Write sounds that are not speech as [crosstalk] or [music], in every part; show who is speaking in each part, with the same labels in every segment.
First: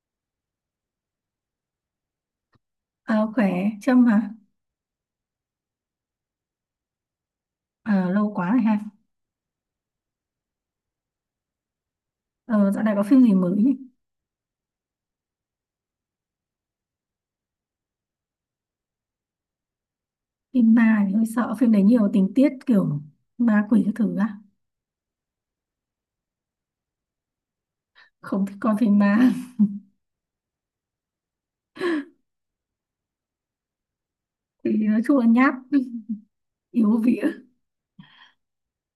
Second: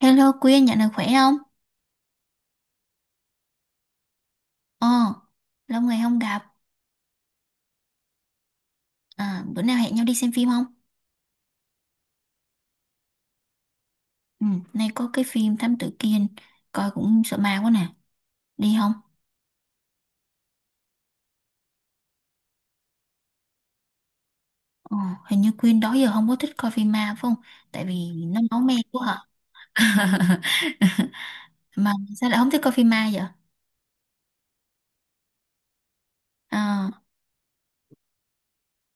Speaker 1: Hello Quyên, nhận được khỏe không?
Speaker 2: Ờ, Khỏe. Trâm hả?
Speaker 1: Ờ, lâu ngày không gặp.
Speaker 2: Ờ, Lâu quá rồi ha.
Speaker 1: À, bữa nào hẹn nhau đi xem phim không?
Speaker 2: Ờ, Dạo này có phim gì mới nhỉ?
Speaker 1: Ừ, nay có cái phim Thám Tử Kiên, coi cũng sợ ma quá nè. Đi không?
Speaker 2: Phim ma thì hơi sợ, phim đấy nhiều tình tiết kiểu ma quỷ các thứ á.
Speaker 1: Ờ, hình như Quyên đó giờ không có thích coi phim ma phải không? Tại vì nó
Speaker 2: Không thích
Speaker 1: máu me
Speaker 2: coi phim
Speaker 1: quá hả?
Speaker 2: ma. [laughs]
Speaker 1: [laughs] Mà sao lại không thích coi phim ma vậy?
Speaker 2: Thì nói chung là nhát,
Speaker 1: Ờ,
Speaker 2: yếu vía.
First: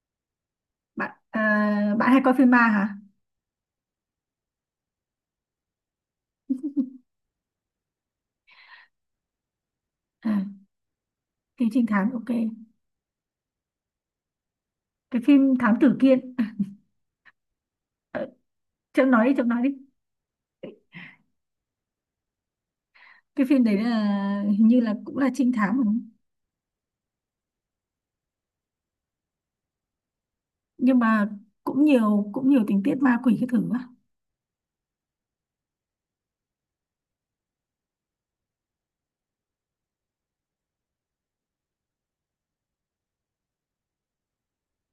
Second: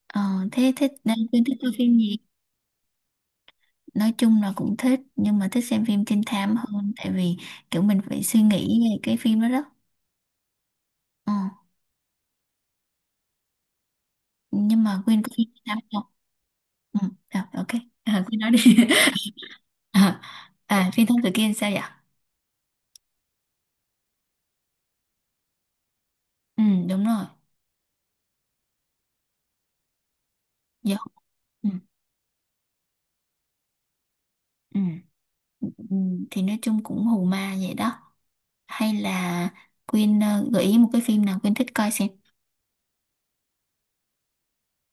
Speaker 1: ờ, thế thích
Speaker 2: Bạn
Speaker 1: nên
Speaker 2: à,
Speaker 1: Quyên thích coi phim
Speaker 2: bạn
Speaker 1: gì?
Speaker 2: hay coi phim ma hả?
Speaker 1: Nói chung là cũng thích, nhưng mà thích xem phim trinh thám hơn. Tại vì kiểu mình phải suy nghĩ về cái phim đó đó.
Speaker 2: À,
Speaker 1: Ờ,
Speaker 2: phim trinh thám ok.
Speaker 1: nhưng mà
Speaker 2: Cái
Speaker 1: Quyên có phim
Speaker 2: phim
Speaker 1: trinh
Speaker 2: thám
Speaker 1: thám
Speaker 2: tử
Speaker 1: không?
Speaker 2: kiên.
Speaker 1: Ừ, à, ok. À,
Speaker 2: ờ,
Speaker 1: cứ nói đi.
Speaker 2: Trâm nói đi, Trâm nói đi.
Speaker 1: [laughs] À, à, phi thân tự kiên sao vậy?
Speaker 2: Cái phim đấy là hình như là cũng là trinh thám đúng không?
Speaker 1: Ừ, đúng rồi. Dạ.
Speaker 2: Nhưng mà
Speaker 1: Ừ,
Speaker 2: cũng nhiều tình tiết ma quỷ các thứ á.
Speaker 1: ừ, ừ. Thì nói chung cũng hù ma vậy đó. Hay là Quyên gợi ý một cái phim nào Quyên thích coi xem.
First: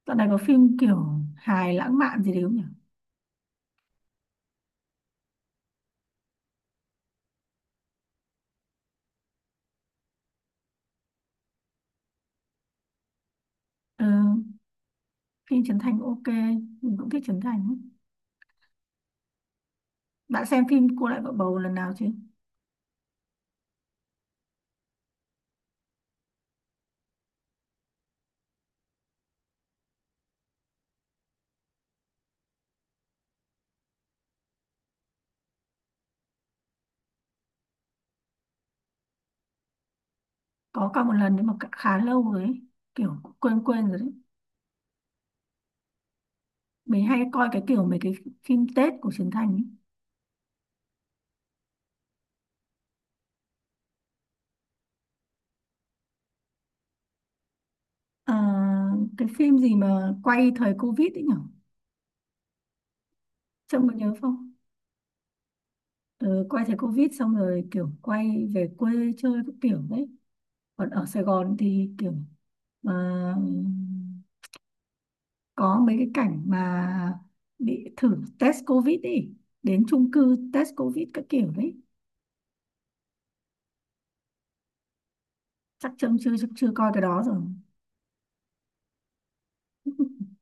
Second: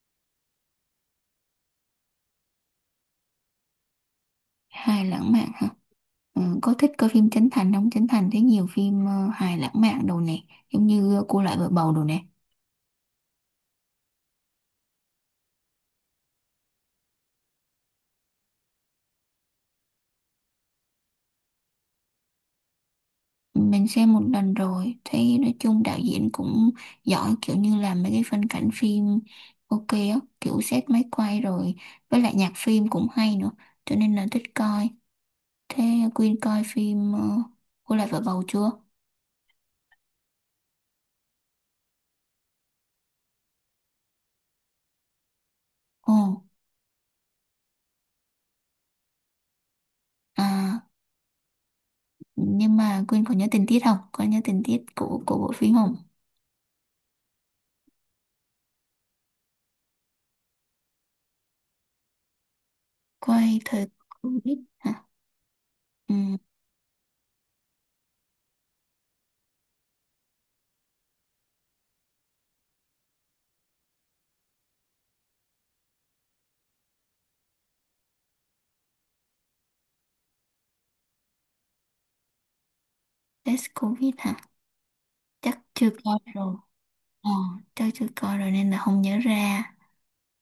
Speaker 2: Dạo này có phim kiểu hài lãng mạn gì đấy không nhỉ?
Speaker 1: Hài lãng mạn hả? Ừ, có thích coi phim Trấn Thành không? Trấn Thành thấy nhiều phim hài lãng mạn đồ nè. Giống như Cô Lại Vợ Bầu đồ nè.
Speaker 2: Ờ, phim Trấn Thành ok, mình cũng thích Trấn Thành ấy. Bạn xem phim Cô Lại Vợ Bầu lần nào chưa?
Speaker 1: Mình xem một lần rồi, thấy nói chung đạo diễn cũng giỏi kiểu như là mấy cái phân cảnh phim ok á, kiểu xét máy quay rồi, với lại nhạc phim cũng hay nữa, cho nên là thích coi. Thế Quyên coi phim Cô lại vợ bầu chưa?
Speaker 2: Có cả một lần nhưng mà khá lâu rồi ấy. Kiểu quên quên rồi đấy.
Speaker 1: Ồ,
Speaker 2: Mình hay coi cái kiểu mấy cái phim Tết của Trấn Thành ấy.
Speaker 1: à, nhưng mà Quyên có nhớ tình tiết không? Có nhớ tình tiết của bộ phim không?
Speaker 2: À, cái phim gì mà quay thời Covid ấy nhở?
Speaker 1: Quay thời
Speaker 2: Trông có nhớ không?
Speaker 1: Covid hả? Ừ,
Speaker 2: Ừ, quay thời Covid xong rồi kiểu quay về quê chơi các kiểu đấy. Còn ở Sài Gòn thì kiểu à, có mấy cái cảnh mà bị thử test covid, đi đến chung cư test covid các kiểu đấy.
Speaker 1: test Covid hả? Chắc chưa
Speaker 2: chắc chấm
Speaker 1: coi
Speaker 2: chưa chắc
Speaker 1: rồi.
Speaker 2: chưa coi cái đó
Speaker 1: Ờ,
Speaker 2: rồi.
Speaker 1: chắc chưa coi rồi nên là không nhớ ra.
Speaker 2: [laughs]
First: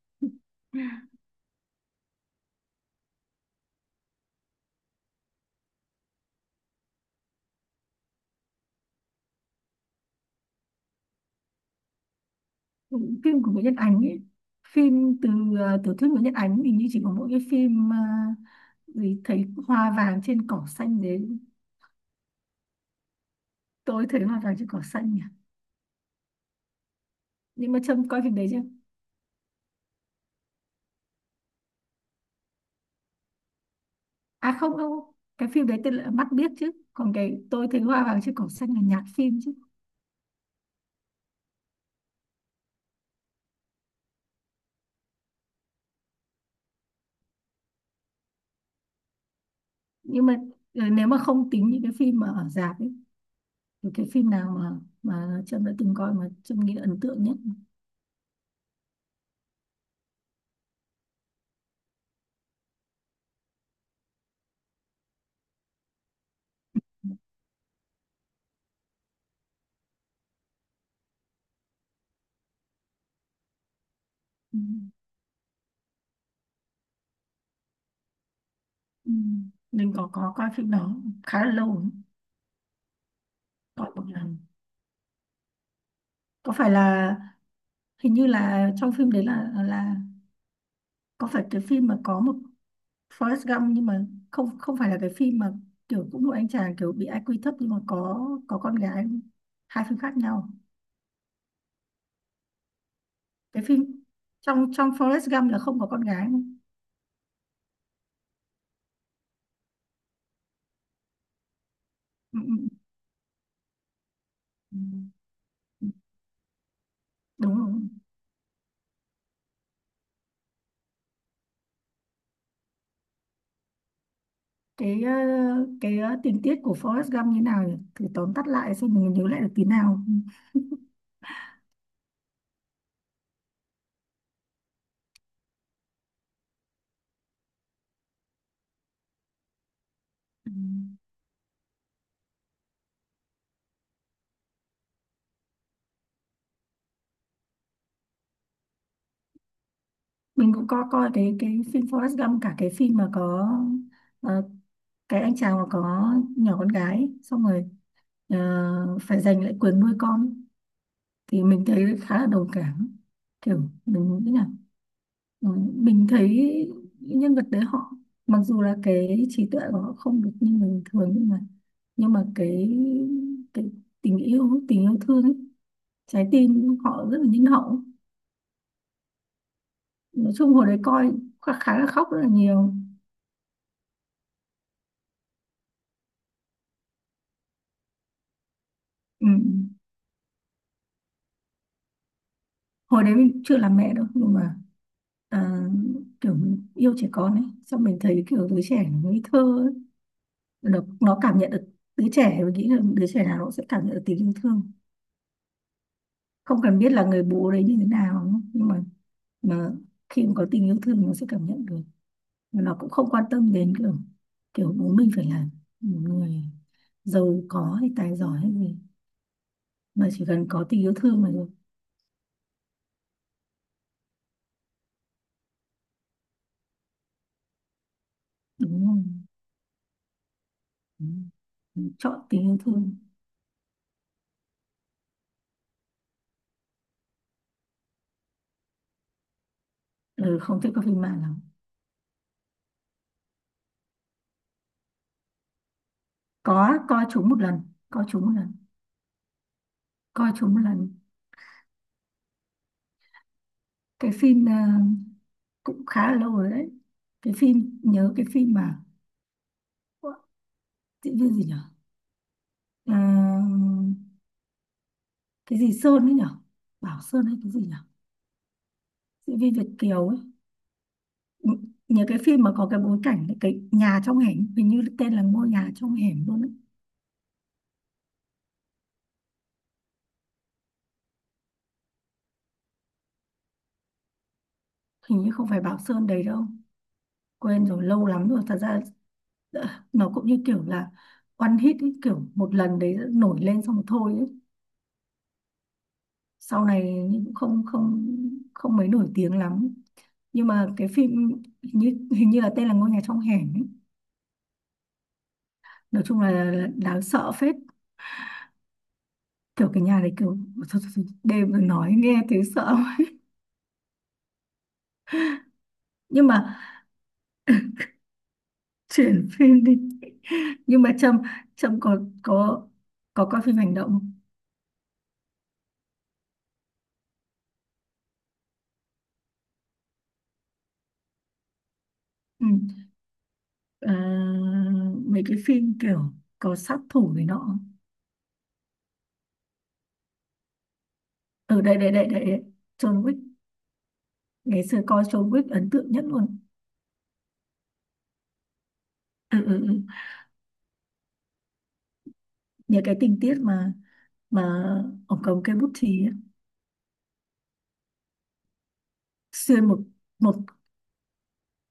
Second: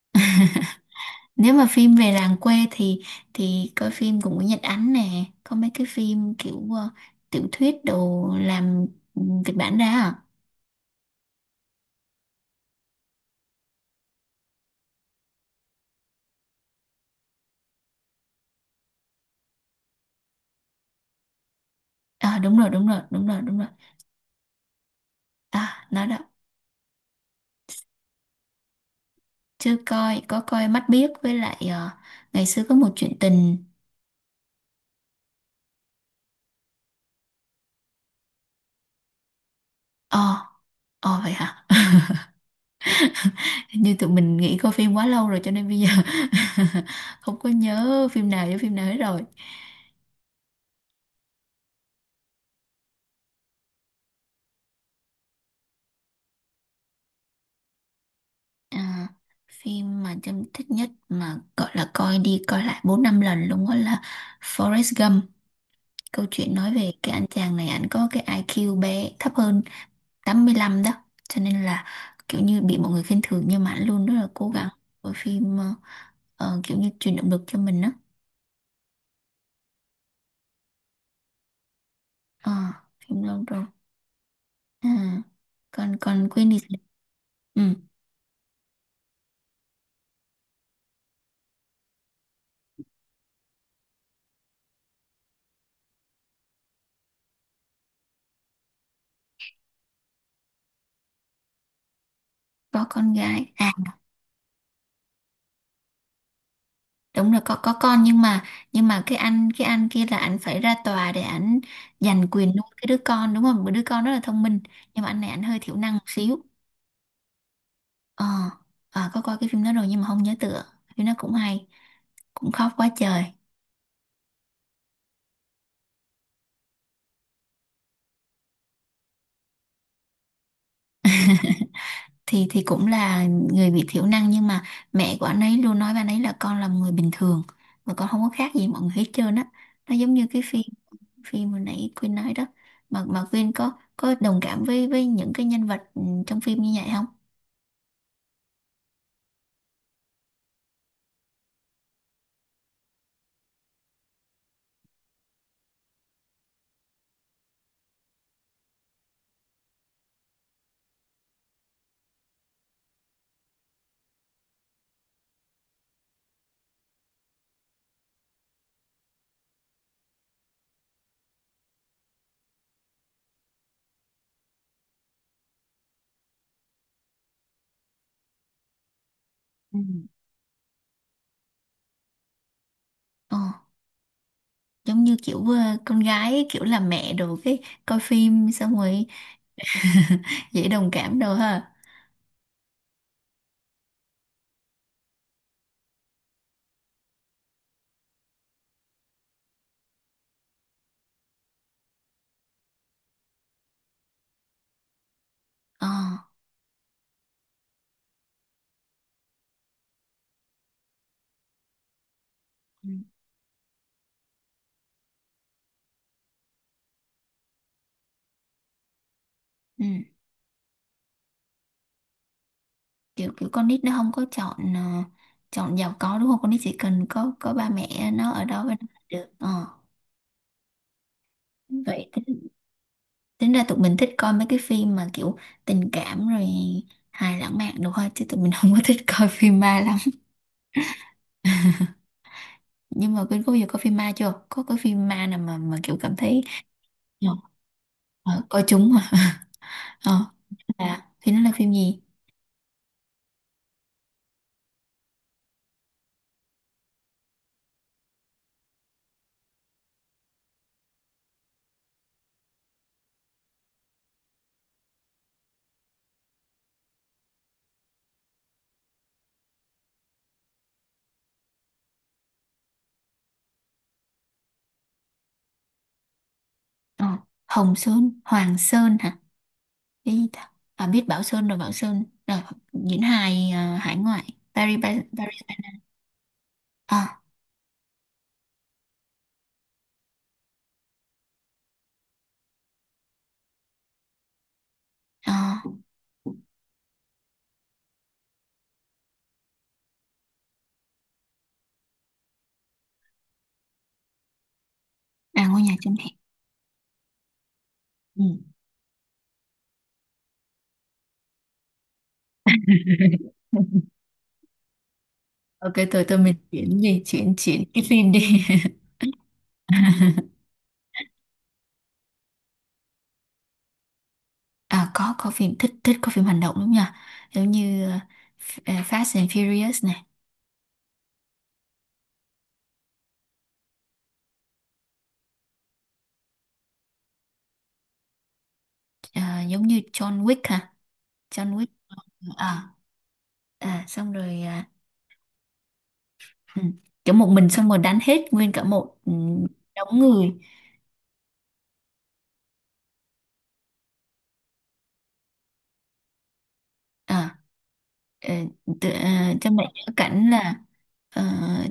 Speaker 1: Nếu mà phim về làng quê thì coi phim cũng của Nguyễn Nhật Ánh nè, có mấy cái phim kiểu tiểu thuyết đồ làm kịch bản ra à.
Speaker 2: Phim của Nguyễn Nhật Ánh ấy, phim từ tiểu thuyết Nguyễn Nhật Ánh thì như chỉ có mỗi cái phim gì, thấy hoa vàng trên cỏ xanh đấy.
Speaker 1: Ờ, đúng rồi, đúng rồi, đúng rồi, đúng rồi.
Speaker 2: Tôi thấy hoa vàng trên cỏ xanh nhỉ.
Speaker 1: À nó đó.
Speaker 2: Nhưng mà Trâm coi phim đấy chưa?
Speaker 1: Chưa coi, có coi Mắt Biếc với lại ngày xưa có một chuyện tình.
Speaker 2: À, không không, cái phim đấy tên là mắt biết chứ, còn cái tôi thấy hoa vàng trên cỏ xanh là nhạc phim chứ.
Speaker 1: ờ ờ vậy hả? [laughs] Như tụi mình nghỉ coi phim quá lâu rồi cho nên bây giờ [laughs] không có nhớ phim nào với phim nào hết rồi.
Speaker 2: Nhưng mà nếu mà không tính những cái phim mà ở rạp ấy, thì cái phim nào mà Trâm đã từng coi mà Trâm nghĩ ấn tượng nhất?
Speaker 1: À, phim mà Trâm thích nhất mà gọi là coi đi coi lại 4 5 lần luôn đó là Forrest Gump. Câu chuyện nói về cái anh chàng này, anh có cái IQ bé thấp hơn 85 đó. Cho nên là kiểu như bị mọi người khinh thường, nhưng mà anh luôn rất là cố
Speaker 2: Ừ.
Speaker 1: gắng. Bộ phim kiểu như truyền động lực cho mình đó.
Speaker 2: Ừ. Mình có coi phim đó khá là lâu rồi.
Speaker 1: Ờ, phim lâu rồi.
Speaker 2: Coi một lần.
Speaker 1: À, còn còn quên
Speaker 2: Có
Speaker 1: đi.
Speaker 2: phải là,
Speaker 1: Ừ,
Speaker 2: hình như là trong phim đấy là có phải cái phim mà có một Forrest Gump, nhưng mà không không phải là cái phim mà kiểu cũng một anh chàng kiểu bị IQ thấp nhưng mà có con gái không? Hai phim khác nhau.
Speaker 1: có con gái.
Speaker 2: Cái
Speaker 1: À,
Speaker 2: phim, trong trong Forrest Gump là không có con gái không?
Speaker 1: đúng là có con, nhưng mà cái anh kia là anh phải ra tòa để anh giành
Speaker 2: Ừ.
Speaker 1: quyền nuôi cái đứa con đúng không? Một đứa con rất là thông minh,
Speaker 2: Ừ,
Speaker 1: nhưng mà anh này anh hơi thiểu
Speaker 2: ừ.
Speaker 1: năng một xíu.
Speaker 2: Đúng rồi.
Speaker 1: Ờ, à, có coi cái phim đó rồi nhưng mà không nhớ tựa. Phim nó cũng hay, cũng khóc quá trời.
Speaker 2: Cái cái tình tiết của Forrest Gump như nào nhỉ? Thử tóm tắt lại xem mình nhớ lại được tí nào.
Speaker 1: Thì cũng là người bị thiểu năng, nhưng mà mẹ của anh ấy luôn nói với anh ấy là con là một người bình thường, mà con không có khác gì mọi người hết trơn á. Nó giống như cái
Speaker 2: Ừ.
Speaker 1: phim phim hồi nãy Quyên nói đó. Mà Quyên có đồng cảm với những cái nhân vật trong phim như vậy không?
Speaker 2: Mình cũng có coi cái phim Forrest Gump, cả cái phim mà có ờ, cái anh chàng mà có nhỏ con gái ấy, xong rồi phải giành lại quyền nuôi con, thì mình thấy khá là đồng cảm. Kiểu mình nghĩ là, ừ, mình thấy những nhân vật đấy họ, mặc dù là cái trí tuệ của họ không được như người bình thường nhưng mà, nhưng mà cái tình yêu, tình yêu thương ấy, trái tim họ rất là nhân hậu.
Speaker 1: Ừ.
Speaker 2: Nói chung hồi đấy coi khá, là khóc rất là nhiều.
Speaker 1: Ờ, giống như kiểu con gái ấy, kiểu là mẹ đồ, cái coi phim xong rồi
Speaker 2: Ừ.
Speaker 1: [laughs] dễ đồng cảm đồ ha.
Speaker 2: Hồi đấy mình chưa làm mẹ đâu nhưng mà à, kiểu mình yêu trẻ con ấy, xong mình thấy kiểu đứa trẻ nó ngây thơ ấy. Nó cảm nhận được, đứa trẻ mình nghĩ là đứa trẻ nào nó sẽ cảm nhận được tình yêu thương.
Speaker 1: Ờ.
Speaker 2: Không cần biết là người bố đấy như thế nào nhưng mà khi mà có tình yêu thương nó sẽ cảm nhận được. Và nó
Speaker 1: Ừ.
Speaker 2: cũng không quan tâm đến kiểu, kiểu bố mình phải là một người giàu có hay tài giỏi hay gì,
Speaker 1: Ừ.
Speaker 2: mà chỉ cần có tình yêu thương là được.
Speaker 1: kiểu kiểu con nít nó không có chọn chọn giàu có đúng không? Con nít chỉ cần có ba mẹ nó ở đó với
Speaker 2: Đúng
Speaker 1: nó là
Speaker 2: không?
Speaker 1: được. Ờ
Speaker 2: Đúng.
Speaker 1: Vậy
Speaker 2: Chọn tình
Speaker 1: tính,
Speaker 2: yêu thương.
Speaker 1: tính ra tụi mình thích coi mấy cái phim mà kiểu tình cảm rồi hài lãng mạn đồ ha, chứ tụi mình [laughs] không có thích coi phim ma lắm.
Speaker 2: Ừ, không thích coi phim ma lắm.
Speaker 1: Nhưng mà Quyên có bao giờ coi phim ma chưa? Có cái phim ma nào mà kiểu cảm thấy?
Speaker 2: Có coi chúng một lần. Coi chúng một
Speaker 1: Ờ,
Speaker 2: lần.
Speaker 1: coi chúng mà. Ờ,
Speaker 2: Coi chúng một lần.
Speaker 1: là thì nó là phim gì?
Speaker 2: Cái phim cũng khá là lâu rồi đấy. Cái phim, nhớ cái phim mà, ủa, diễn viên gì nhở? À, cái gì Sơn ấy nhở, Bảo Sơn hay cái gì nhở, diễn viên Việt kiều ấy. Nhớ cái phim mà có cái bối cảnh cái nhà trong hẻm, hình như tên là ngôi nhà trong hẻm luôn ấy.
Speaker 1: Ờ, Hồng Sơn, Hoàng Sơn hả? Cái gì ta? À, biết Bảo Sơn rồi, Bảo Sơn rồi, diễn hài à, hải ngoại, Paris, Paris,
Speaker 2: Hình như
Speaker 1: Paris.
Speaker 2: không phải Bảo Sơn đấy đâu.
Speaker 1: ờ,
Speaker 2: Quên rồi, lâu lắm rồi thật ra. Dạ, nó cũng như kiểu là one hit ấy, kiểu một lần đấy nổi lên xong thôi ấy.
Speaker 1: à,
Speaker 2: Sau này cũng không không không mấy nổi tiếng lắm. Nhưng mà cái phim hình như là tên là ngôi nhà trong hẻm ấy.
Speaker 1: À, ngôi nhà trên
Speaker 2: Nói
Speaker 1: hè.
Speaker 2: chung là, đáng sợ phết.
Speaker 1: Ừ.
Speaker 2: Kiểu cái nhà đấy kiểu thôi, thôi, thôi, đêm rồi nói nghe thấy sợ.
Speaker 1: [laughs] Ok, tôi
Speaker 2: [laughs]
Speaker 1: tôi
Speaker 2: Nhưng
Speaker 1: mình
Speaker 2: mà
Speaker 1: chuyển gì, chuyển chuyển cái phim đi.
Speaker 2: chuyển phim đi.
Speaker 1: [laughs]
Speaker 2: [laughs] Nhưng mà Trâm, Trâm có coi phim hành động không?
Speaker 1: À, có phim thích, có phim hành động đúng nhỉ? Giống như Fast and Furious này.
Speaker 2: Ừ. À, mấy cái phim kiểu có sát thủ này nọ.
Speaker 1: Ờ, giống như John Wick hả? John
Speaker 2: Ừ,
Speaker 1: Wick.
Speaker 2: đây đây đây đây đây.
Speaker 1: À,
Speaker 2: John Wick.
Speaker 1: à, xong rồi
Speaker 2: Ngày
Speaker 1: à.
Speaker 2: xưa coi John Wick ấn tượng nhất luôn.
Speaker 1: Ừ. Kiểu một mình xong rồi đánh hết nguyên cả một
Speaker 2: Ừ.
Speaker 1: đống người.
Speaker 2: Nhớ cái tình tiết mà ông cầm cây bút chì ấy,
Speaker 1: à ờ, tự- ờ, cho
Speaker 2: xuyên
Speaker 1: mẹ
Speaker 2: một,
Speaker 1: nhớ cảnh
Speaker 2: một,
Speaker 1: là ờ,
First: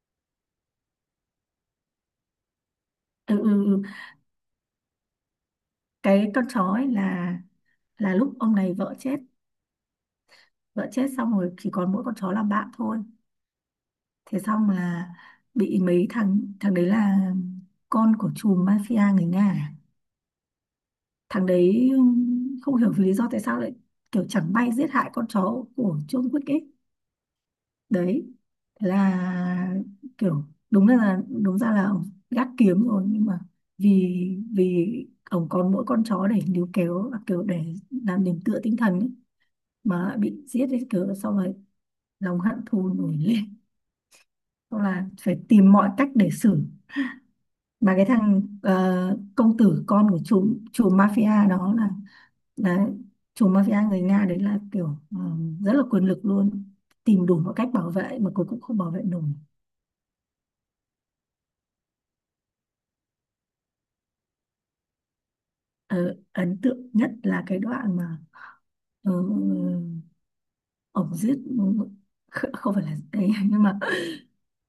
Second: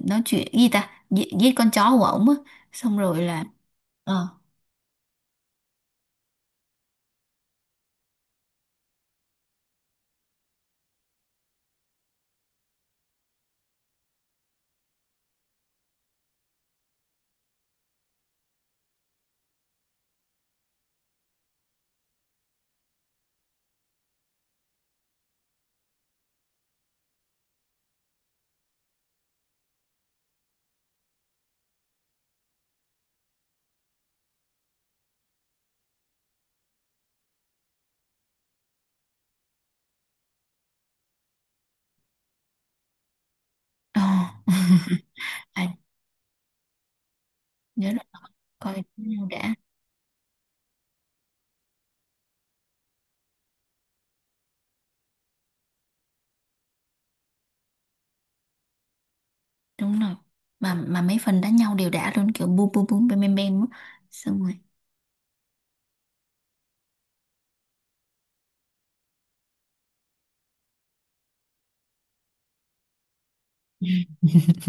Speaker 1: nói chuyện gì ta, giết con chó của ổng á, xong rồi
Speaker 2: ừ,
Speaker 1: là
Speaker 2: ừ, ừ.
Speaker 1: ờ
Speaker 2: Cái con chó ấy là lúc ông này vợ chết, vợ chết xong rồi chỉ còn mỗi con chó làm bạn thôi. Thế xong là bị mấy thằng, thằng đấy là con của chùm mafia người Nga à? Thằng đấy không hiểu vì lý do tại sao lại kiểu chẳng may giết hại con chó của John Wick ấy. Đấy, thế là kiểu, đúng là đúng ra là ông gác kiếm rồi nhưng mà vì vì ông còn mỗi con chó để níu kéo, à, kiểu để làm điểm tựa tinh thần ấy, mà bị giết ấy, kiểu xong rồi lòng hận thù nổi lên,
Speaker 1: ờ,
Speaker 2: xong
Speaker 1: [laughs]
Speaker 2: là phải
Speaker 1: à,
Speaker 2: tìm mọi cách để xử.
Speaker 1: nhớ
Speaker 2: Mà
Speaker 1: rồi.
Speaker 2: cái thằng
Speaker 1: Coi đánh nhau đã.
Speaker 2: công tử con của chủ chủ mafia đó là chủ mafia người Nga đấy là kiểu ờ, rất là quyền lực luôn, tìm đủ mọi cách bảo vệ mà cuối cùng không bảo vệ nổi.
Speaker 1: Đúng rồi, mà mấy phần đánh nhau đều đã luôn, kiểu bum bum bum bem bem bem á. Xong rồi
Speaker 2: Ờ, ấn tượng nhất là cái đoạn mà ờ, ổng giết, không phải là đấy [laughs] nhưng mà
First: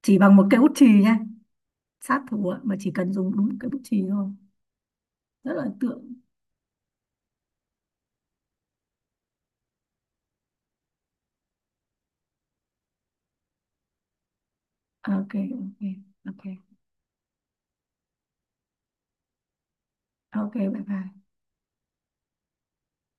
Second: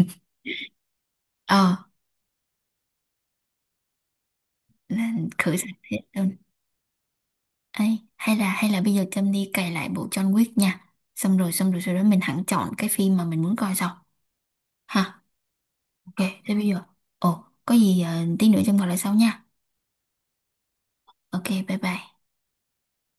Speaker 2: chỉ bằng một cây bút chì nha.
Speaker 1: ờ
Speaker 2: Sát thủ ạ, mà chỉ cần dùng đúng một cây bút chì thôi.
Speaker 1: là
Speaker 2: Rất
Speaker 1: khử
Speaker 2: là
Speaker 1: sạch
Speaker 2: ấn
Speaker 1: hết.
Speaker 2: tượng.
Speaker 1: Ấy, hay là bây giờ Trâm đi cày lại bộ John Wick nha. Xong rồi, xong rồi sau đó mình hẳn chọn cái phim mà mình muốn coi sau. Ha,
Speaker 2: Ok. Ok.
Speaker 1: ok,
Speaker 2: Ok.
Speaker 1: thế bây giờ. Ồ, có gì tí nữa Trâm gọi lại sau nha.
Speaker 2: Ok, bye bye.
Speaker 1: Ok, bye bye.